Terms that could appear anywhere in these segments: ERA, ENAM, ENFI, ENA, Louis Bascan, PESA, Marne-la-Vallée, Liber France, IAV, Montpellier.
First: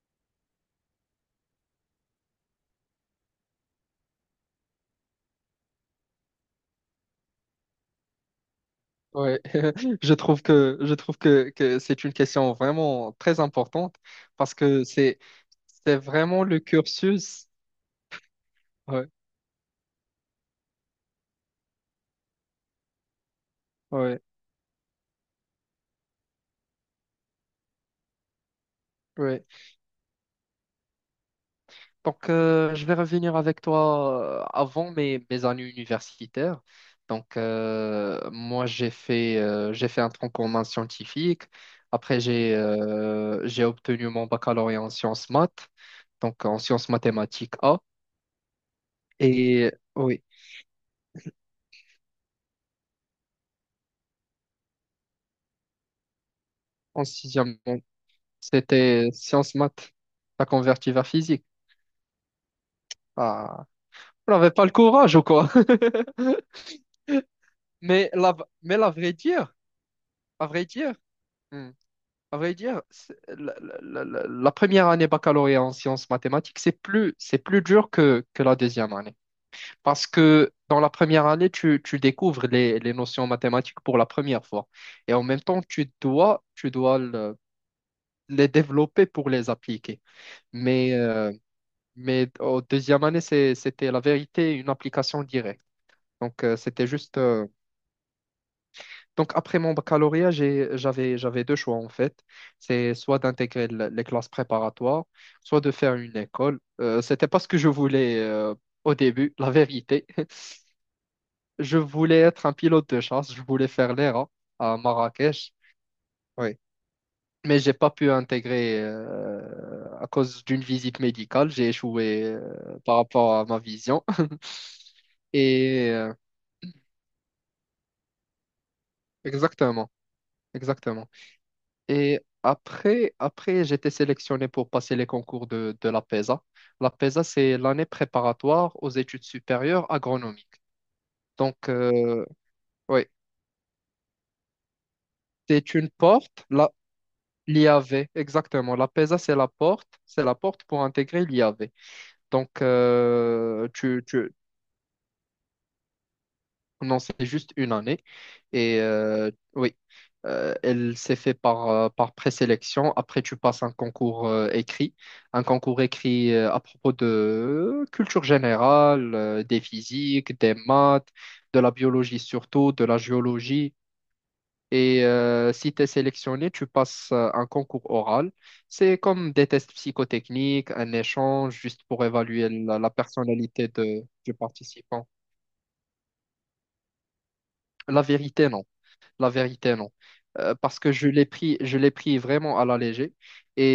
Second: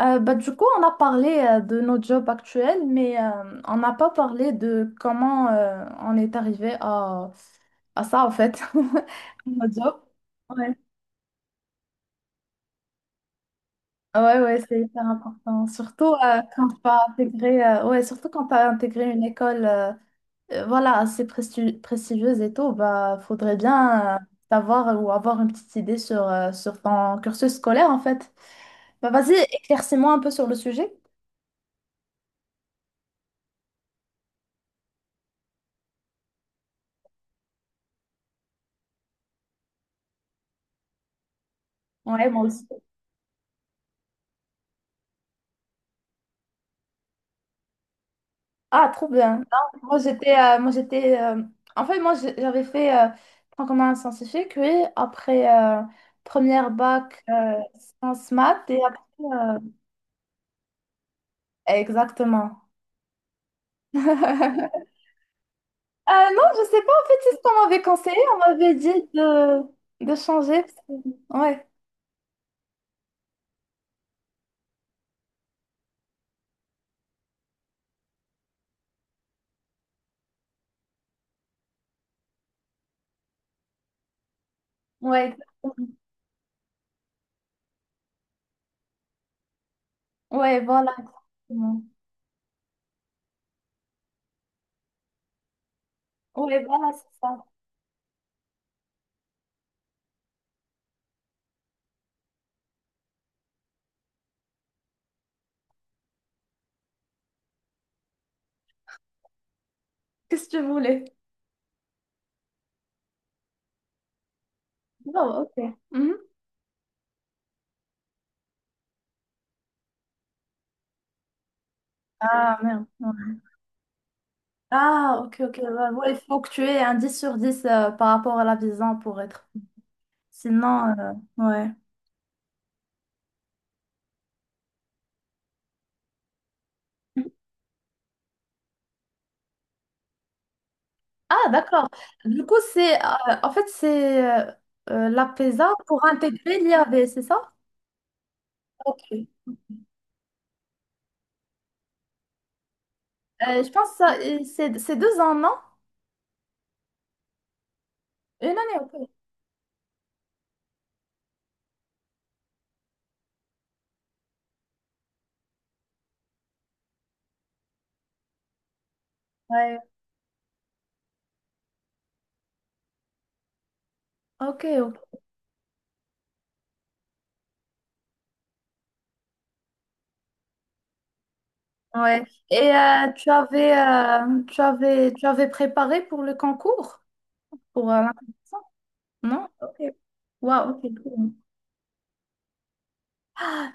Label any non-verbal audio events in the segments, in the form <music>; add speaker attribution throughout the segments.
Speaker 1: Bah, du coup, on a parlé de nos jobs actuels, mais on n'a pas parlé de comment on est arrivé à ça, en fait,
Speaker 2: Ouais,
Speaker 1: <laughs> nos jobs.
Speaker 2: <laughs> je trouve
Speaker 1: Ouais,
Speaker 2: que je trouve que, que c'est une question vraiment très importante
Speaker 1: ouais,
Speaker 2: parce
Speaker 1: ouais, c'est
Speaker 2: que
Speaker 1: hyper
Speaker 2: c'est
Speaker 1: important.
Speaker 2: c'est
Speaker 1: Surtout
Speaker 2: vraiment le
Speaker 1: quand tu as
Speaker 2: cursus.
Speaker 1: intégré, ouais, surtout quand tu
Speaker 2: Ouais,
Speaker 1: intégré une école voilà, assez prestigieuse et tout, bah, faudrait bien
Speaker 2: ouais,
Speaker 1: savoir ou avoir une petite idée sur ton cursus scolaire, en fait. Bah, vas-y,
Speaker 2: ouais.
Speaker 1: éclaircis-moi un peu sur le sujet.
Speaker 2: Donc, je vais revenir avec toi avant mes années universitaires. Donc, moi j'ai fait un tronc commun scientifique. Après
Speaker 1: Ouais, moi
Speaker 2: j'ai
Speaker 1: aussi.
Speaker 2: euh, j'ai obtenu mon baccalauréat en sciences maths, donc en sciences mathématiques A.
Speaker 1: Ah, trop bien.
Speaker 2: Et
Speaker 1: Non, moi,
Speaker 2: oui,
Speaker 1: j'étais... moi, j'étais. En fait, moi, j'avais fait franc commun scientifique, oui, après première
Speaker 2: en
Speaker 1: bac
Speaker 2: sixième,
Speaker 1: sciences maths et après...
Speaker 2: c'était sciences
Speaker 1: euh,
Speaker 2: maths. T'as converti vers physique.
Speaker 1: Exactement.
Speaker 2: Ah, on n'avait pas le
Speaker 1: <laughs>
Speaker 2: courage ou quoi?
Speaker 1: Non,
Speaker 2: <laughs>
Speaker 1: je sais pas, en fait, c'est ce qu'on m'avait
Speaker 2: Mais
Speaker 1: conseillé.
Speaker 2: la,
Speaker 1: On m'avait
Speaker 2: mais la
Speaker 1: dit
Speaker 2: vraie dire,
Speaker 1: de
Speaker 2: à
Speaker 1: changer,
Speaker 2: vrai dire,
Speaker 1: Ouais,
Speaker 2: hmm, à vrai dire, la première année baccalauréat en sciences mathématiques, c'est plus dur que la deuxième année. Parce que dans la première année, tu découvres les notions mathématiques pour la première fois. Et en
Speaker 1: ouais,
Speaker 2: même temps,
Speaker 1: exactement.
Speaker 2: tu dois les développer pour les appliquer.
Speaker 1: Ouais, voilà,
Speaker 2: Mais euh,
Speaker 1: exactement.
Speaker 2: Mais au deuxième année, c'était la vérité, une application directe. Donc,
Speaker 1: Ouais,
Speaker 2: c'était
Speaker 1: voilà, c'est
Speaker 2: juste.
Speaker 1: ça.
Speaker 2: Donc, après mon baccalauréat, j'avais deux choix, en fait. C'est soit d'intégrer les classes préparatoires, soit de faire une école. C'était pas ce que je voulais au début, la vérité.
Speaker 1: Qu'est-ce que tu
Speaker 2: <laughs>
Speaker 1: voulais?
Speaker 2: Je voulais être un pilote de chasse, je voulais faire l'ERA à
Speaker 1: Non,
Speaker 2: Marrakech.
Speaker 1: ok. Mhm.
Speaker 2: Oui. Mais j'ai pas pu intégrer à cause d'une visite médicale. J'ai échoué
Speaker 1: Ah, merde.
Speaker 2: par rapport
Speaker 1: Ouais.
Speaker 2: à ma vision. <laughs>
Speaker 1: Ah, ok, ok. Ouais,
Speaker 2: Et
Speaker 1: ouais,
Speaker 2: euh,
Speaker 1: il faut que tu aies un 10/10 par rapport à la vision pour être.
Speaker 2: Exactement,
Speaker 1: Sinon,
Speaker 2: exactement.
Speaker 1: ouais.
Speaker 2: Et après j'ai été sélectionné pour passer les concours de la PESA. La PESA, c'est l'année préparatoire aux études supérieures agronomiques.
Speaker 1: Ah,
Speaker 2: Donc,
Speaker 1: d'accord.
Speaker 2: euh,
Speaker 1: Du coup, c'est
Speaker 2: oui,
Speaker 1: en fait, c'est euh, la PESA
Speaker 2: c'est une
Speaker 1: pour
Speaker 2: porte,
Speaker 1: intégrer l'IAV, c'est ça?
Speaker 2: l'IAV, exactement. La
Speaker 1: Ok.
Speaker 2: PESA, c'est la porte pour intégrer l'IAV. Donc, euh,
Speaker 1: Je pense que
Speaker 2: tu,
Speaker 1: ça,
Speaker 2: tu,
Speaker 1: et c'est 2 ans, non?
Speaker 2: Non, c'est juste une année.
Speaker 1: Une année, ok.
Speaker 2: Oui, elle s'est fait par présélection. Après, tu passes un concours écrit à propos de culture générale, des
Speaker 1: Ouais.
Speaker 2: physiques, des maths, de la biologie surtout, de la géologie.
Speaker 1: Ok, ok.
Speaker 2: Si tu es sélectionné, tu passes un concours oral. C'est comme des tests psychotechniques, un échange juste pour
Speaker 1: Ouais.
Speaker 2: évaluer
Speaker 1: Et
Speaker 2: la
Speaker 1: tu
Speaker 2: personnalité
Speaker 1: avais,
Speaker 2: du
Speaker 1: euh, tu
Speaker 2: participant.
Speaker 1: avais, tu avais préparé pour le concours? Pour
Speaker 2: La vérité,
Speaker 1: l'intégration?
Speaker 2: non. La
Speaker 1: Non?
Speaker 2: vérité, non.
Speaker 1: Ok. Wow,
Speaker 2: Parce
Speaker 1: ok,
Speaker 2: que je l'ai
Speaker 1: cool.
Speaker 2: pris, je l'ai pris vraiment à la légère.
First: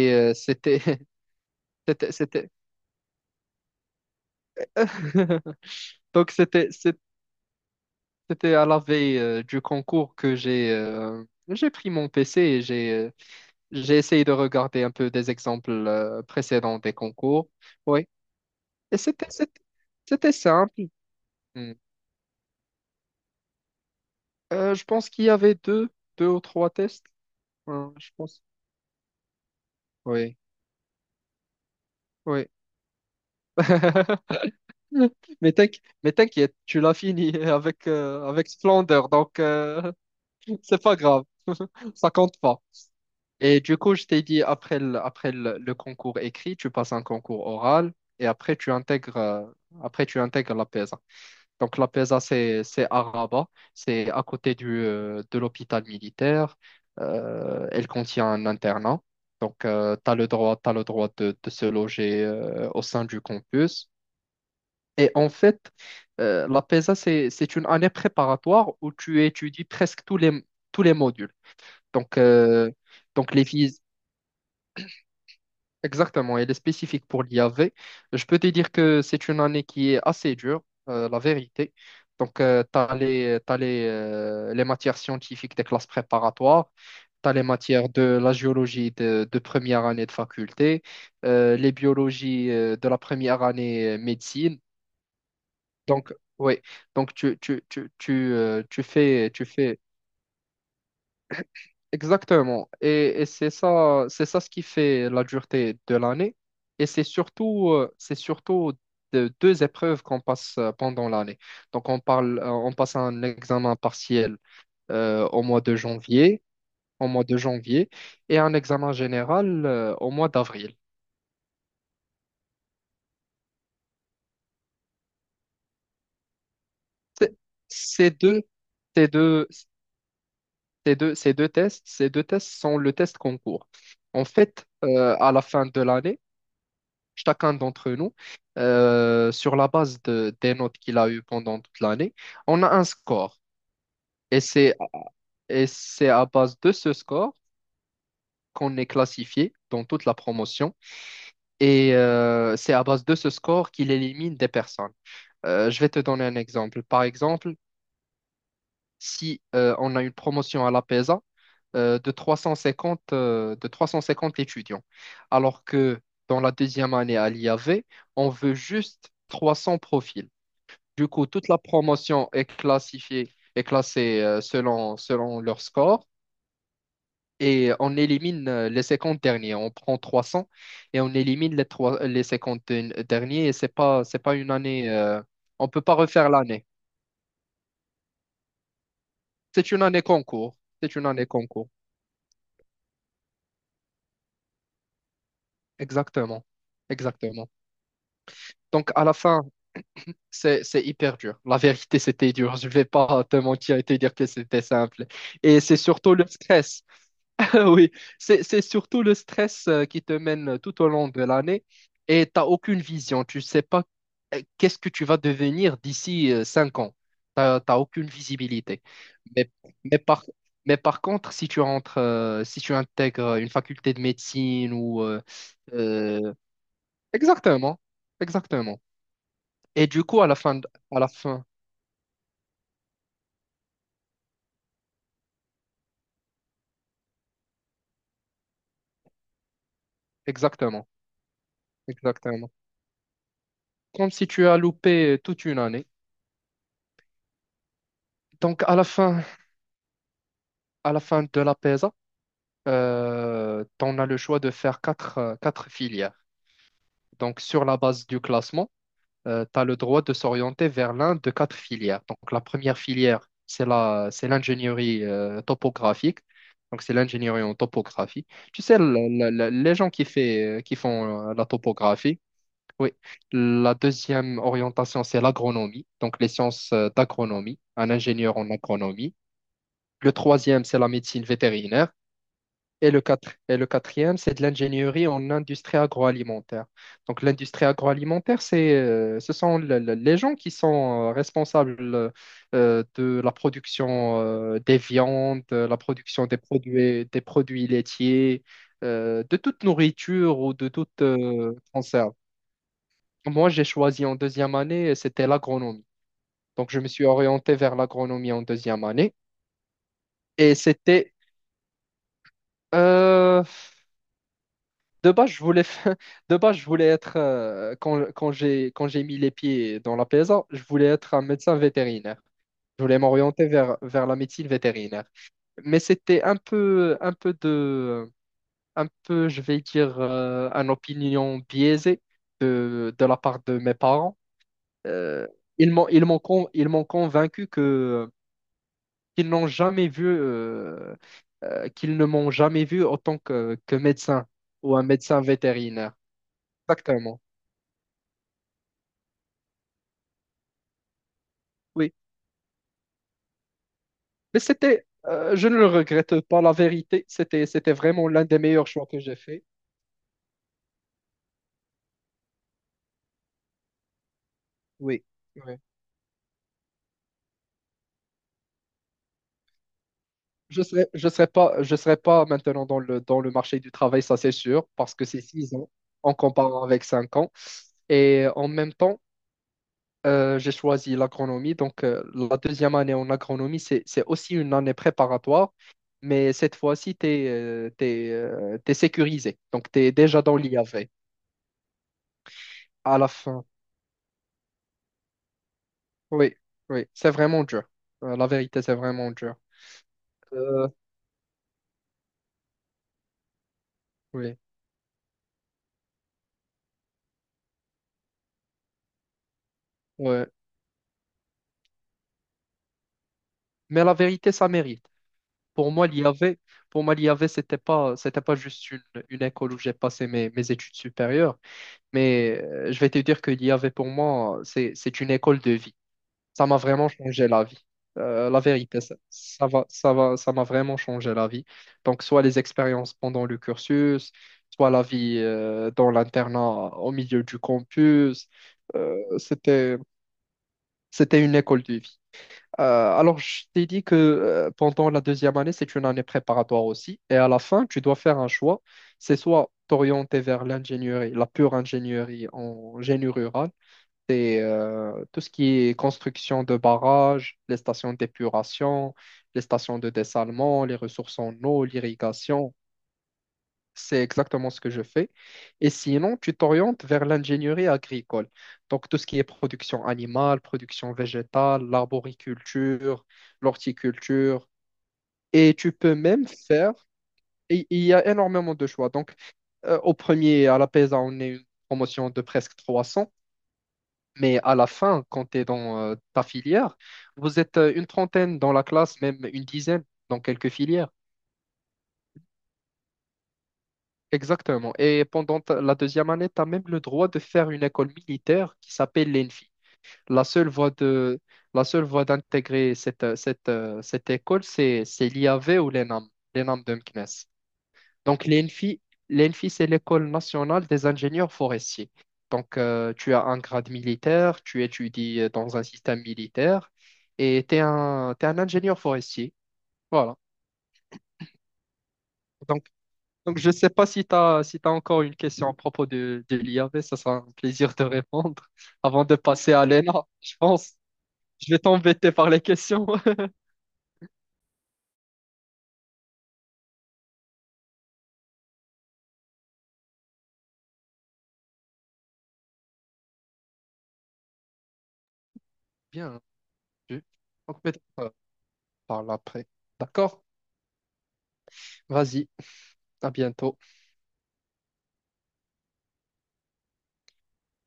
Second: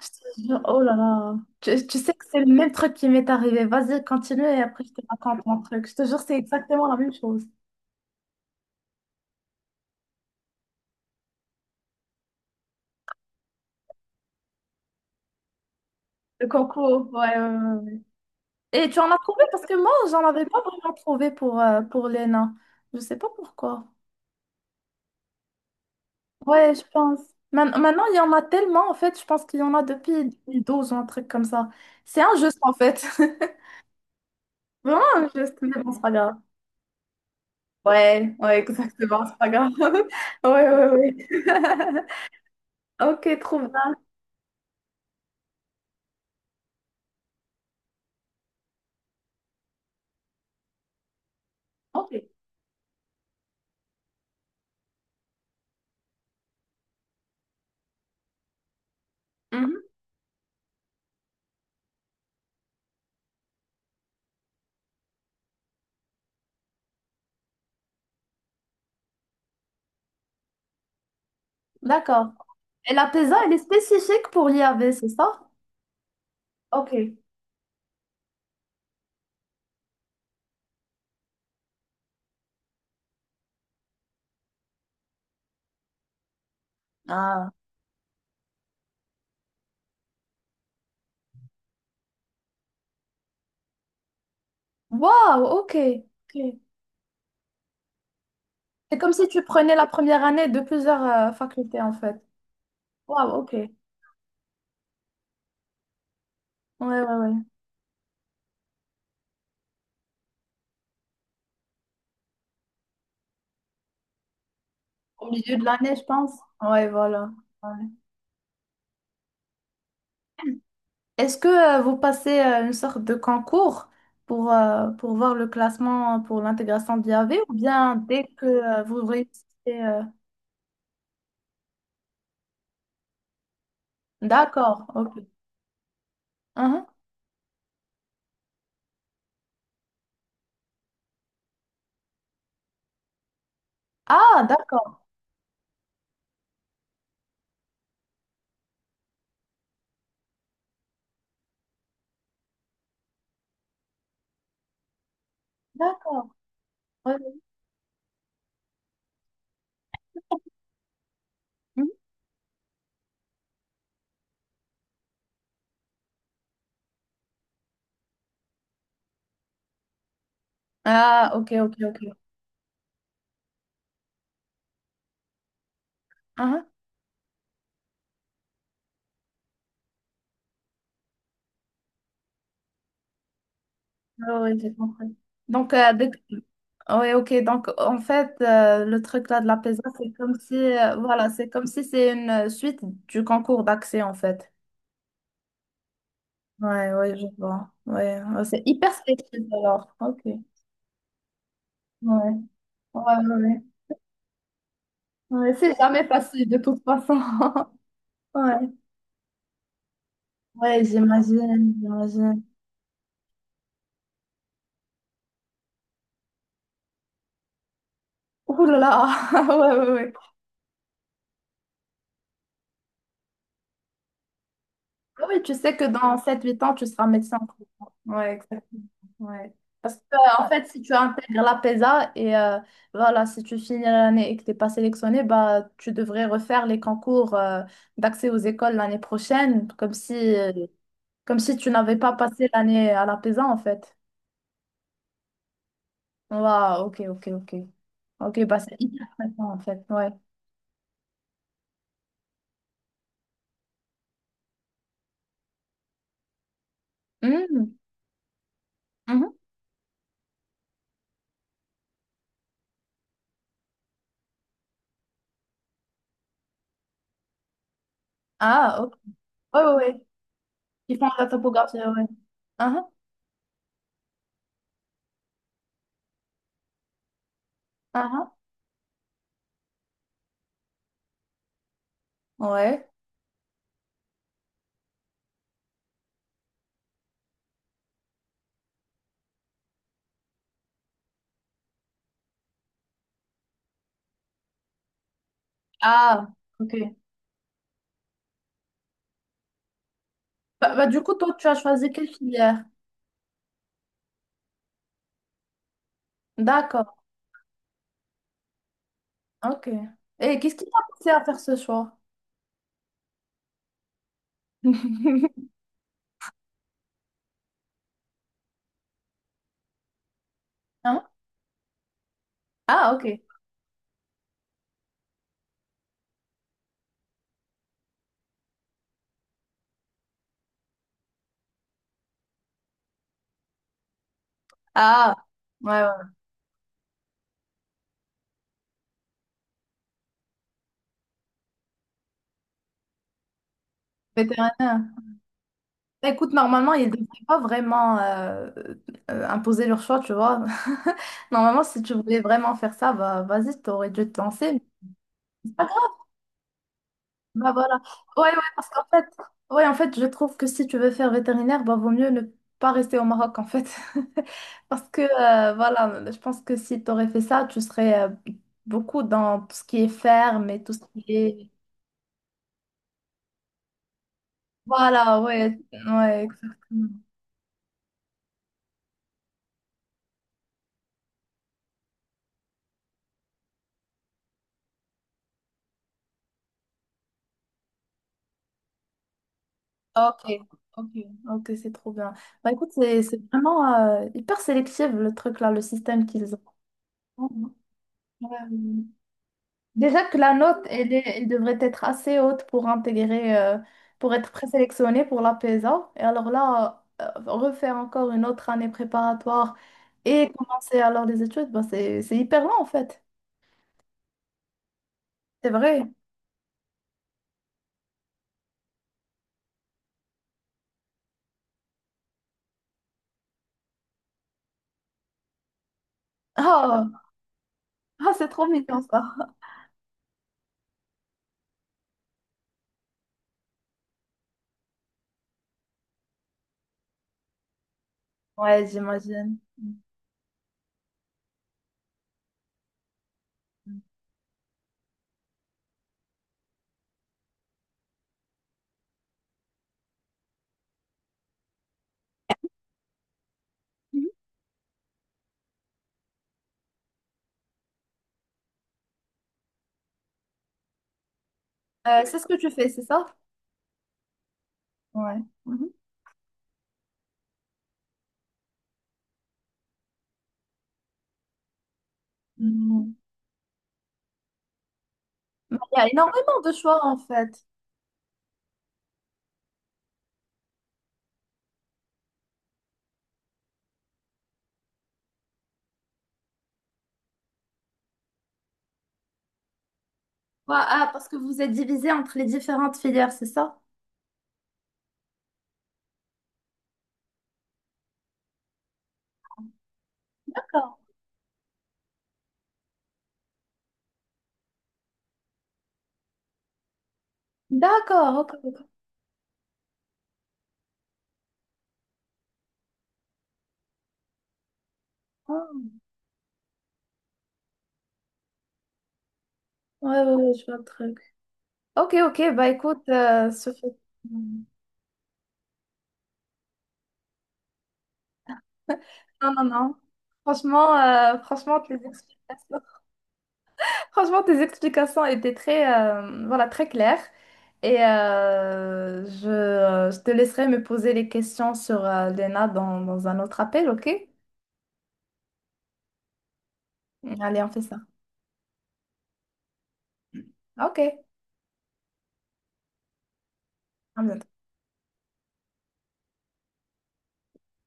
Speaker 1: Je
Speaker 2: euh,
Speaker 1: te jure,
Speaker 2: c'était,
Speaker 1: oh là là.
Speaker 2: <laughs>
Speaker 1: Tu sais
Speaker 2: c'était,
Speaker 1: que c'est
Speaker 2: c'était.
Speaker 1: le même truc qui m'est arrivé. Vas-y, continue et après je te raconte
Speaker 2: <laughs>
Speaker 1: mon truc. Je te jure,
Speaker 2: Donc,
Speaker 1: c'est
Speaker 2: c'était,
Speaker 1: exactement la
Speaker 2: c'est-
Speaker 1: même chose.
Speaker 2: C'était à la veille du concours que j'ai pris mon PC et j'ai essayé de regarder un peu des exemples
Speaker 1: Le
Speaker 2: précédents des
Speaker 1: concours, ouais, ouais,
Speaker 2: concours.
Speaker 1: ouais, ouais.
Speaker 2: Oui.
Speaker 1: Et
Speaker 2: Et
Speaker 1: tu en as
Speaker 2: c'était,
Speaker 1: trouvé
Speaker 2: c'était,
Speaker 1: parce que moi, j'en
Speaker 2: c'était
Speaker 1: avais pas
Speaker 2: simple.
Speaker 1: vraiment trouvé pour,
Speaker 2: Hmm.
Speaker 1: euh, pour l'ENA. Je sais pas pourquoi.
Speaker 2: Je pense qu'il y avait deux ou trois
Speaker 1: Ouais, je
Speaker 2: tests.
Speaker 1: pense.
Speaker 2: Hein,
Speaker 1: Maintenant,
Speaker 2: je
Speaker 1: il y en
Speaker 2: pense.
Speaker 1: a tellement, en fait, je pense qu'il y en a depuis
Speaker 2: Oui.
Speaker 1: 2012 ou un truc comme ça. C'est
Speaker 2: Oui.
Speaker 1: injuste, en fait. <laughs>
Speaker 2: <laughs>
Speaker 1: Vraiment
Speaker 2: <laughs> Mais
Speaker 1: injuste, mais
Speaker 2: t'inqui-
Speaker 1: bon, c'est pas
Speaker 2: mais
Speaker 1: grave.
Speaker 2: t'inquiète, tu l'as fini <laughs> avec,
Speaker 1: Ouais,
Speaker 2: avec
Speaker 1: ouais,
Speaker 2: splendeur,
Speaker 1: exactement, c'est pas grave. <laughs>
Speaker 2: <laughs>
Speaker 1: Ouais,
Speaker 2: c'est
Speaker 1: ouais,
Speaker 2: pas grave,
Speaker 1: ouais.
Speaker 2: <laughs> ça
Speaker 1: <laughs>
Speaker 2: compte pas.
Speaker 1: Ok, trop
Speaker 2: Et du
Speaker 1: bien.
Speaker 2: coup, je t'ai dit, après le concours écrit, tu passes un concours oral et après tu intègres la PESA. Donc la
Speaker 1: Ok.
Speaker 2: PESA, c'est à Rabat, c'est à côté de l'hôpital militaire. Elle contient un internat. Donc, tu
Speaker 1: Mhm.
Speaker 2: as le droit, t'as le droit de se loger au sein du campus. Et en fait, la PESA, c'est une année préparatoire où tu étudies presque tous les modules. Donc,
Speaker 1: D'accord.
Speaker 2: euh,
Speaker 1: Et la
Speaker 2: donc
Speaker 1: PESA,
Speaker 2: les
Speaker 1: elle est
Speaker 2: vies
Speaker 1: spécifique pour l'IAV, c'est ça?
Speaker 2: Exactement, elle est
Speaker 1: Ok.
Speaker 2: spécifique pour l'IAV. Je peux te dire que c'est une année qui est assez dure, la vérité. Donc, t'as les les matières scientifiques des classes préparatoires, tu as les
Speaker 1: Ah.
Speaker 2: matières de la géologie de première année de faculté, les biologies de la première année médecine.
Speaker 1: Waouh, ok.
Speaker 2: Donc,
Speaker 1: Ok.
Speaker 2: oui, donc tu,
Speaker 1: C'est comme si tu
Speaker 2: tu
Speaker 1: prenais
Speaker 2: fais
Speaker 1: la première année de plusieurs facultés, en fait.
Speaker 2: exactement. Et
Speaker 1: Waouh, ok. Ouais,
Speaker 2: c'est ça ce qui fait la dureté de l'année. Et
Speaker 1: ouais,
Speaker 2: c'est
Speaker 1: ouais.
Speaker 2: surtout, euh, c'est surtout de- deux épreuves qu'on passe pendant l'année. Donc, on passe un examen partiel
Speaker 1: Au
Speaker 2: au
Speaker 1: milieu
Speaker 2: mois
Speaker 1: de
Speaker 2: de
Speaker 1: l'année, je pense.
Speaker 2: janvier,
Speaker 1: Ouais,
Speaker 2: au mois
Speaker 1: voilà.
Speaker 2: de
Speaker 1: Ouais.
Speaker 2: janvier, et un examen général au mois d'avril.
Speaker 1: Est-ce que vous passez une sorte de concours pour voir le classement pour l'intégration de
Speaker 2: C'est-
Speaker 1: l'IAV ou bien
Speaker 2: Ces
Speaker 1: dès
Speaker 2: deux,
Speaker 1: que vous
Speaker 2: ces
Speaker 1: réussissez...
Speaker 2: deux,
Speaker 1: euh,
Speaker 2: Ces deux tests sont le test concours. En fait,
Speaker 1: D'accord, ok.
Speaker 2: à la fin de l'année,
Speaker 1: Mhm.
Speaker 2: chacun d'entre nous, sur la base des notes qu'il a eues pendant toute l'année, on a un score. Et
Speaker 1: Ah,
Speaker 2: c'est,
Speaker 1: d'accord,
Speaker 2: et c'est à base de ce score qu'on est classifié dans toute la promotion. C'est à base de ce score qu'il élimine des personnes. Je vais te donner
Speaker 1: d'accord.
Speaker 2: un exemple. Par
Speaker 1: Ouais.
Speaker 2: exemple, si on a une promotion à la PESA, de 350, de 350 étudiants. Alors que dans la deuxième année à l'IAV, on veut juste 300 profils. Du coup,
Speaker 1: Ah,
Speaker 2: toute
Speaker 1: ok,
Speaker 2: la
Speaker 1: ok, ok.
Speaker 2: promotion est classée selon leur score,
Speaker 1: Ah,
Speaker 2: et on élimine les 50 derniers. On prend 300 et on élimine les cinquante derniers et c'est pas
Speaker 1: ah,
Speaker 2: une
Speaker 1: oui j'ai
Speaker 2: année,
Speaker 1: compris.
Speaker 2: on
Speaker 1: Donc,
Speaker 2: peut pas refaire l'année.
Speaker 1: ouais, ok. Donc, en fait, le truc là de la
Speaker 2: C'est
Speaker 1: PESA,
Speaker 2: une année
Speaker 1: c'est comme si,
Speaker 2: concours. C'est
Speaker 1: euh,
Speaker 2: une année
Speaker 1: voilà, c'est comme
Speaker 2: concours.
Speaker 1: si c'est une suite du concours d'accès, en fait.
Speaker 2: Exactement.
Speaker 1: Ouais, ouais, je
Speaker 2: Exactement.
Speaker 1: vois. Ouais, ouais, c'est
Speaker 2: Donc,
Speaker 1: hyper
Speaker 2: à la
Speaker 1: spécial
Speaker 2: fin,
Speaker 1: alors. Ok. Ouais,
Speaker 2: c'est hyper dur. La vérité,
Speaker 1: ouais,
Speaker 2: c'était dur. Je vais
Speaker 1: ouais.
Speaker 2: pas te
Speaker 1: Ouais,
Speaker 2: mentir et te dire que c'était simple.
Speaker 1: ouais,
Speaker 2: Et
Speaker 1: c'est
Speaker 2: c'est
Speaker 1: jamais
Speaker 2: surtout le
Speaker 1: facile de
Speaker 2: stress.
Speaker 1: toute façon.
Speaker 2: <laughs>
Speaker 1: <laughs>
Speaker 2: Oui, c'est,
Speaker 1: Ouais,
Speaker 2: c'est surtout le stress qui te mène tout
Speaker 1: ouais,
Speaker 2: au long de l'année
Speaker 1: j'imagine,
Speaker 2: et
Speaker 1: j'imagine.
Speaker 2: t'as aucune vision. Tu sais pas qu'est-ce que tu vas devenir d'ici 5 ans. T'as aucune
Speaker 1: Ouh là
Speaker 2: visibilité.
Speaker 1: là, <laughs>
Speaker 2: Mais,
Speaker 1: ouais, ouais,
Speaker 2: mais
Speaker 1: ouais.
Speaker 2: par, mais par contre, si tu intègres une faculté de médecine.
Speaker 1: Ah, oui, tu sais que dans
Speaker 2: Euh,
Speaker 1: sept huit ans, tu seras médecin.
Speaker 2: Exactement,
Speaker 1: Ouais, exactement.
Speaker 2: exactement.
Speaker 1: Ouais.
Speaker 2: Et
Speaker 1: Parce que,
Speaker 2: du coup, à la
Speaker 1: en
Speaker 2: fin,
Speaker 1: fait,
Speaker 2: de-
Speaker 1: si tu
Speaker 2: à la
Speaker 1: intègres
Speaker 2: fin,
Speaker 1: la PESA et voilà, si tu finis l'année et que tu n'es pas sélectionné, bah, tu devrais refaire les concours d'accès aux écoles l'année prochaine,
Speaker 2: Exactement,
Speaker 1: comme si tu n'avais pas passé
Speaker 2: exactement.
Speaker 1: l'année à la PESA, en fait.
Speaker 2: Comme si tu as loupé toute une année.
Speaker 1: Waouh, ok, ok, ok. Ok, bah,
Speaker 2: Donc
Speaker 1: c'est
Speaker 2: à la
Speaker 1: hyper
Speaker 2: fin,
Speaker 1: intéressant, en fait. Ouais.
Speaker 2: à la fin de la PESA, tu as le choix de faire quatre filières. Donc sur
Speaker 1: Mhm,
Speaker 2: la base du classement, tu
Speaker 1: mhm.
Speaker 2: as le droit de s'orienter vers l'un de quatre filières. Donc la première filière, c'est l'ingénierie topographique. Donc c'est l'ingénierie en topographie. Tu sais,
Speaker 1: Ah,
Speaker 2: le-
Speaker 1: ok.
Speaker 2: le- le-
Speaker 1: Ouais, ouais,
Speaker 2: les gens
Speaker 1: ouais.
Speaker 2: qui, fait, euh, qui
Speaker 1: Ils font la
Speaker 2: font euh, la
Speaker 1: topographie, ouais.
Speaker 2: topographie.
Speaker 1: Ah,
Speaker 2: Oui, la deuxième orientation, c'est l'agronomie, donc les sciences d'agronomie, un
Speaker 1: ah, ah.
Speaker 2: ingénieur en agronomie. Le troisième, c'est la médecine vétérinaire.
Speaker 1: Ouais.
Speaker 2: Et le quatrième, c'est de l'ingénierie en industrie agroalimentaire. Donc l'industrie agroalimentaire, ce sont les gens qui sont responsables de la production des viandes, de la production
Speaker 1: Ah,
Speaker 2: des
Speaker 1: ok.
Speaker 2: produits, des produits laitiers, de toute nourriture ou de
Speaker 1: Bah, du
Speaker 2: toute
Speaker 1: coup, toi, tu as choisi quelle
Speaker 2: conserve.
Speaker 1: filière?
Speaker 2: Moi, j'ai choisi en deuxième année, c'était l'agronomie. Donc, je
Speaker 1: D'accord,
Speaker 2: me suis orienté vers l'agronomie en deuxième année.
Speaker 1: ok. Et
Speaker 2: Et
Speaker 1: qu'est-ce qui t'a poussé
Speaker 2: c'était,
Speaker 1: à faire ce choix?
Speaker 2: euh, de base, je
Speaker 1: <laughs>
Speaker 2: voulais, fa- <laughs> De base, quand j'ai mis les pieds dans la PSA, je voulais
Speaker 1: Hein?
Speaker 2: être un médecin vétérinaire. Je
Speaker 1: Ah,
Speaker 2: voulais
Speaker 1: ok.
Speaker 2: m'orienter vers la médecine vétérinaire. Mais c'était un peu, je vais dire, une opinion biaisée de la part de mes parents.
Speaker 1: Ah,
Speaker 2: Euh, ils
Speaker 1: ouais,
Speaker 2: m'ont,
Speaker 1: ouais.
Speaker 2: ils m'ont con- ils m'ont convaincu que qu'ils n'ont jamais vu, qu'ils ne m'ont jamais vu en tant que médecin ou
Speaker 1: Vétérinaire.
Speaker 2: un médecin vétérinaire.
Speaker 1: Bah, écoute, normalement, ils ne
Speaker 2: Exactement.
Speaker 1: devraient pas vraiment imposer leur choix, tu vois. <laughs> Normalement, si
Speaker 2: Oui.
Speaker 1: tu voulais vraiment faire ça, bah, vas-y, tu aurais dû te
Speaker 2: Mais
Speaker 1: lancer.
Speaker 2: je ne le regrette pas, la vérité. C'était,
Speaker 1: Bah
Speaker 2: c'était
Speaker 1: voilà.
Speaker 2: vraiment l'un
Speaker 1: Ouais,
Speaker 2: des
Speaker 1: ouais, parce
Speaker 2: meilleurs
Speaker 1: qu'en
Speaker 2: choix que
Speaker 1: fait,
Speaker 2: j'ai fait.
Speaker 1: ouais, en fait, je trouve que si tu veux faire vétérinaire, bah vaut mieux ne pas rester au Maroc, en fait. <laughs> Parce que,
Speaker 2: Oui. Oui.
Speaker 1: voilà, je pense que si tu aurais fait ça, tu serais beaucoup dans tout ce qui est ferme et
Speaker 2: Je
Speaker 1: tout ce
Speaker 2: serais, je
Speaker 1: qui
Speaker 2: serais
Speaker 1: est...
Speaker 2: pas, je serais pas maintenant dans le marché du travail, ça c'est sûr, parce que
Speaker 1: Voilà,
Speaker 2: c'est six
Speaker 1: ouais,
Speaker 2: ans en
Speaker 1: ouais,
Speaker 2: comparant avec
Speaker 1: exactement.
Speaker 2: 5 ans. Et en même temps, j'ai choisi l'agronomie. Donc, la deuxième année en agronomie, c'est aussi une année préparatoire, mais cette fois-ci, tu es sécurisé. Donc, tu es
Speaker 1: Ok,
Speaker 2: déjà dans l'IAV
Speaker 1: ok, ok, c'est trop bien. Bah écoute,
Speaker 2: à
Speaker 1: c'est
Speaker 2: la
Speaker 1: c'est
Speaker 2: fin.
Speaker 1: vraiment hyper sélectif, le truc là, le système qu'ils
Speaker 2: Oui,
Speaker 1: ont.
Speaker 2: oui, c'est vraiment dur.
Speaker 1: Ouais.
Speaker 2: La
Speaker 1: Ouais.
Speaker 2: vérité, c'est vraiment dur.
Speaker 1: Déjà que la note,
Speaker 2: Euh,
Speaker 1: elle devrait être assez haute pour intégrer, pour être
Speaker 2: oui,
Speaker 1: présélectionnée pour la PESA. Et alors là, refaire encore une autre année préparatoire
Speaker 2: ouais.
Speaker 1: et commencer alors les études, bah, c'est hyper long en fait.
Speaker 2: Mais la vérité, ça mérite.
Speaker 1: C'est vrai.
Speaker 2: Pour moi, l'IAV, pour moi, l'IAV, c'était pas juste une école où j'ai passé mes études supérieures, mais je vais te dire que l'IAV, pour moi, c'est une école de vie. Ça m'a vraiment
Speaker 1: Ah,
Speaker 2: changé la vie.
Speaker 1: ah, c'est
Speaker 2: La
Speaker 1: trop
Speaker 2: vérité,
Speaker 1: mignon ça.
Speaker 2: ça m'a vraiment changé la vie. Donc, soit les expériences pendant le cursus, soit la vie dans l'internat au milieu du campus.
Speaker 1: Ouais,
Speaker 2: Euh,
Speaker 1: j'imagine.
Speaker 2: c'était, c'était une école de vie. Euh, alors, je t'ai dit que pendant la deuxième année, c'est une année préparatoire aussi. Et à la fin, tu dois faire un choix. C'est soit t'orienter vers l'ingénierie, la pure ingénierie en génie rural,
Speaker 1: Mhm.
Speaker 2: c'est tout ce qui est construction de barrages, les stations d'épuration, les stations de dessalement, les ressources en eau,
Speaker 1: C'est ce que tu
Speaker 2: l'irrigation.
Speaker 1: fais, c'est ça?
Speaker 2: C'est exactement ce que je fais.
Speaker 1: Ouais.
Speaker 2: Et
Speaker 1: Mhm.
Speaker 2: sinon, tu t'orientes vers l'ingénierie agricole. Donc, tout ce qui est production animale, production végétale,
Speaker 1: Mhm.
Speaker 2: l'arboriculture, l'horticulture. Et
Speaker 1: Mais
Speaker 2: tu
Speaker 1: il y a
Speaker 2: peux même
Speaker 1: énormément de
Speaker 2: faire,
Speaker 1: choix en fait.
Speaker 2: Et il y a énormément de choix. Donc, à la PESA, on est une promotion de presque 300. Mais à la fin, quand tu es dans ta filière, vous êtes une trentaine dans la classe, même une dizaine dans quelques
Speaker 1: Ouais, ah,
Speaker 2: filières.
Speaker 1: parce que vous êtes divisé entre les différentes filières, c'est ça?
Speaker 2: Exactement. Et pendant la deuxième année, tu as même le droit de faire une école militaire qui s'appelle l'ENFI. La seule voie
Speaker 1: D'accord.
Speaker 2: de, la seule voie d'intégrer cette école, c'est l'IAV ou l'ENAM, l'ENAM de Meknes. Donc,
Speaker 1: D'accord, ok.
Speaker 2: l'ENFI, c'est l'École nationale des ingénieurs forestiers. Donc, tu as un grade militaire, tu étudies dans un
Speaker 1: Ok.
Speaker 2: système militaire et t'es un ingénieur forestier.
Speaker 1: Ouais, ouais,
Speaker 2: Voilà.
Speaker 1: ouais, je vois le truc. Ok, ok, bah
Speaker 2: Donc,
Speaker 1: écoute,
Speaker 2: donc, je ne sais pas si si tu encore une question à propos de l'IAV, ça sera un plaisir de répondre <laughs> avant de
Speaker 1: Non, non,
Speaker 2: passer à
Speaker 1: non.
Speaker 2: l'ENA, je
Speaker 1: Franchement,
Speaker 2: pense.
Speaker 1: euh,
Speaker 2: Je vais
Speaker 1: franchement, tes
Speaker 2: t'embêter par les
Speaker 1: explications...
Speaker 2: questions. <laughs>
Speaker 1: <laughs> franchement, tes explications étaient très, voilà, très claires. Et je te laisserai me poser les questions sur Lena, dans un autre appel, ok?
Speaker 2: Bien, je-
Speaker 1: Allez, on fait
Speaker 2: donc
Speaker 1: ça.
Speaker 2: peut-être par après. D'accord?
Speaker 1: Ok, à
Speaker 2: Vas-y, à bientôt.
Speaker 1: bientôt.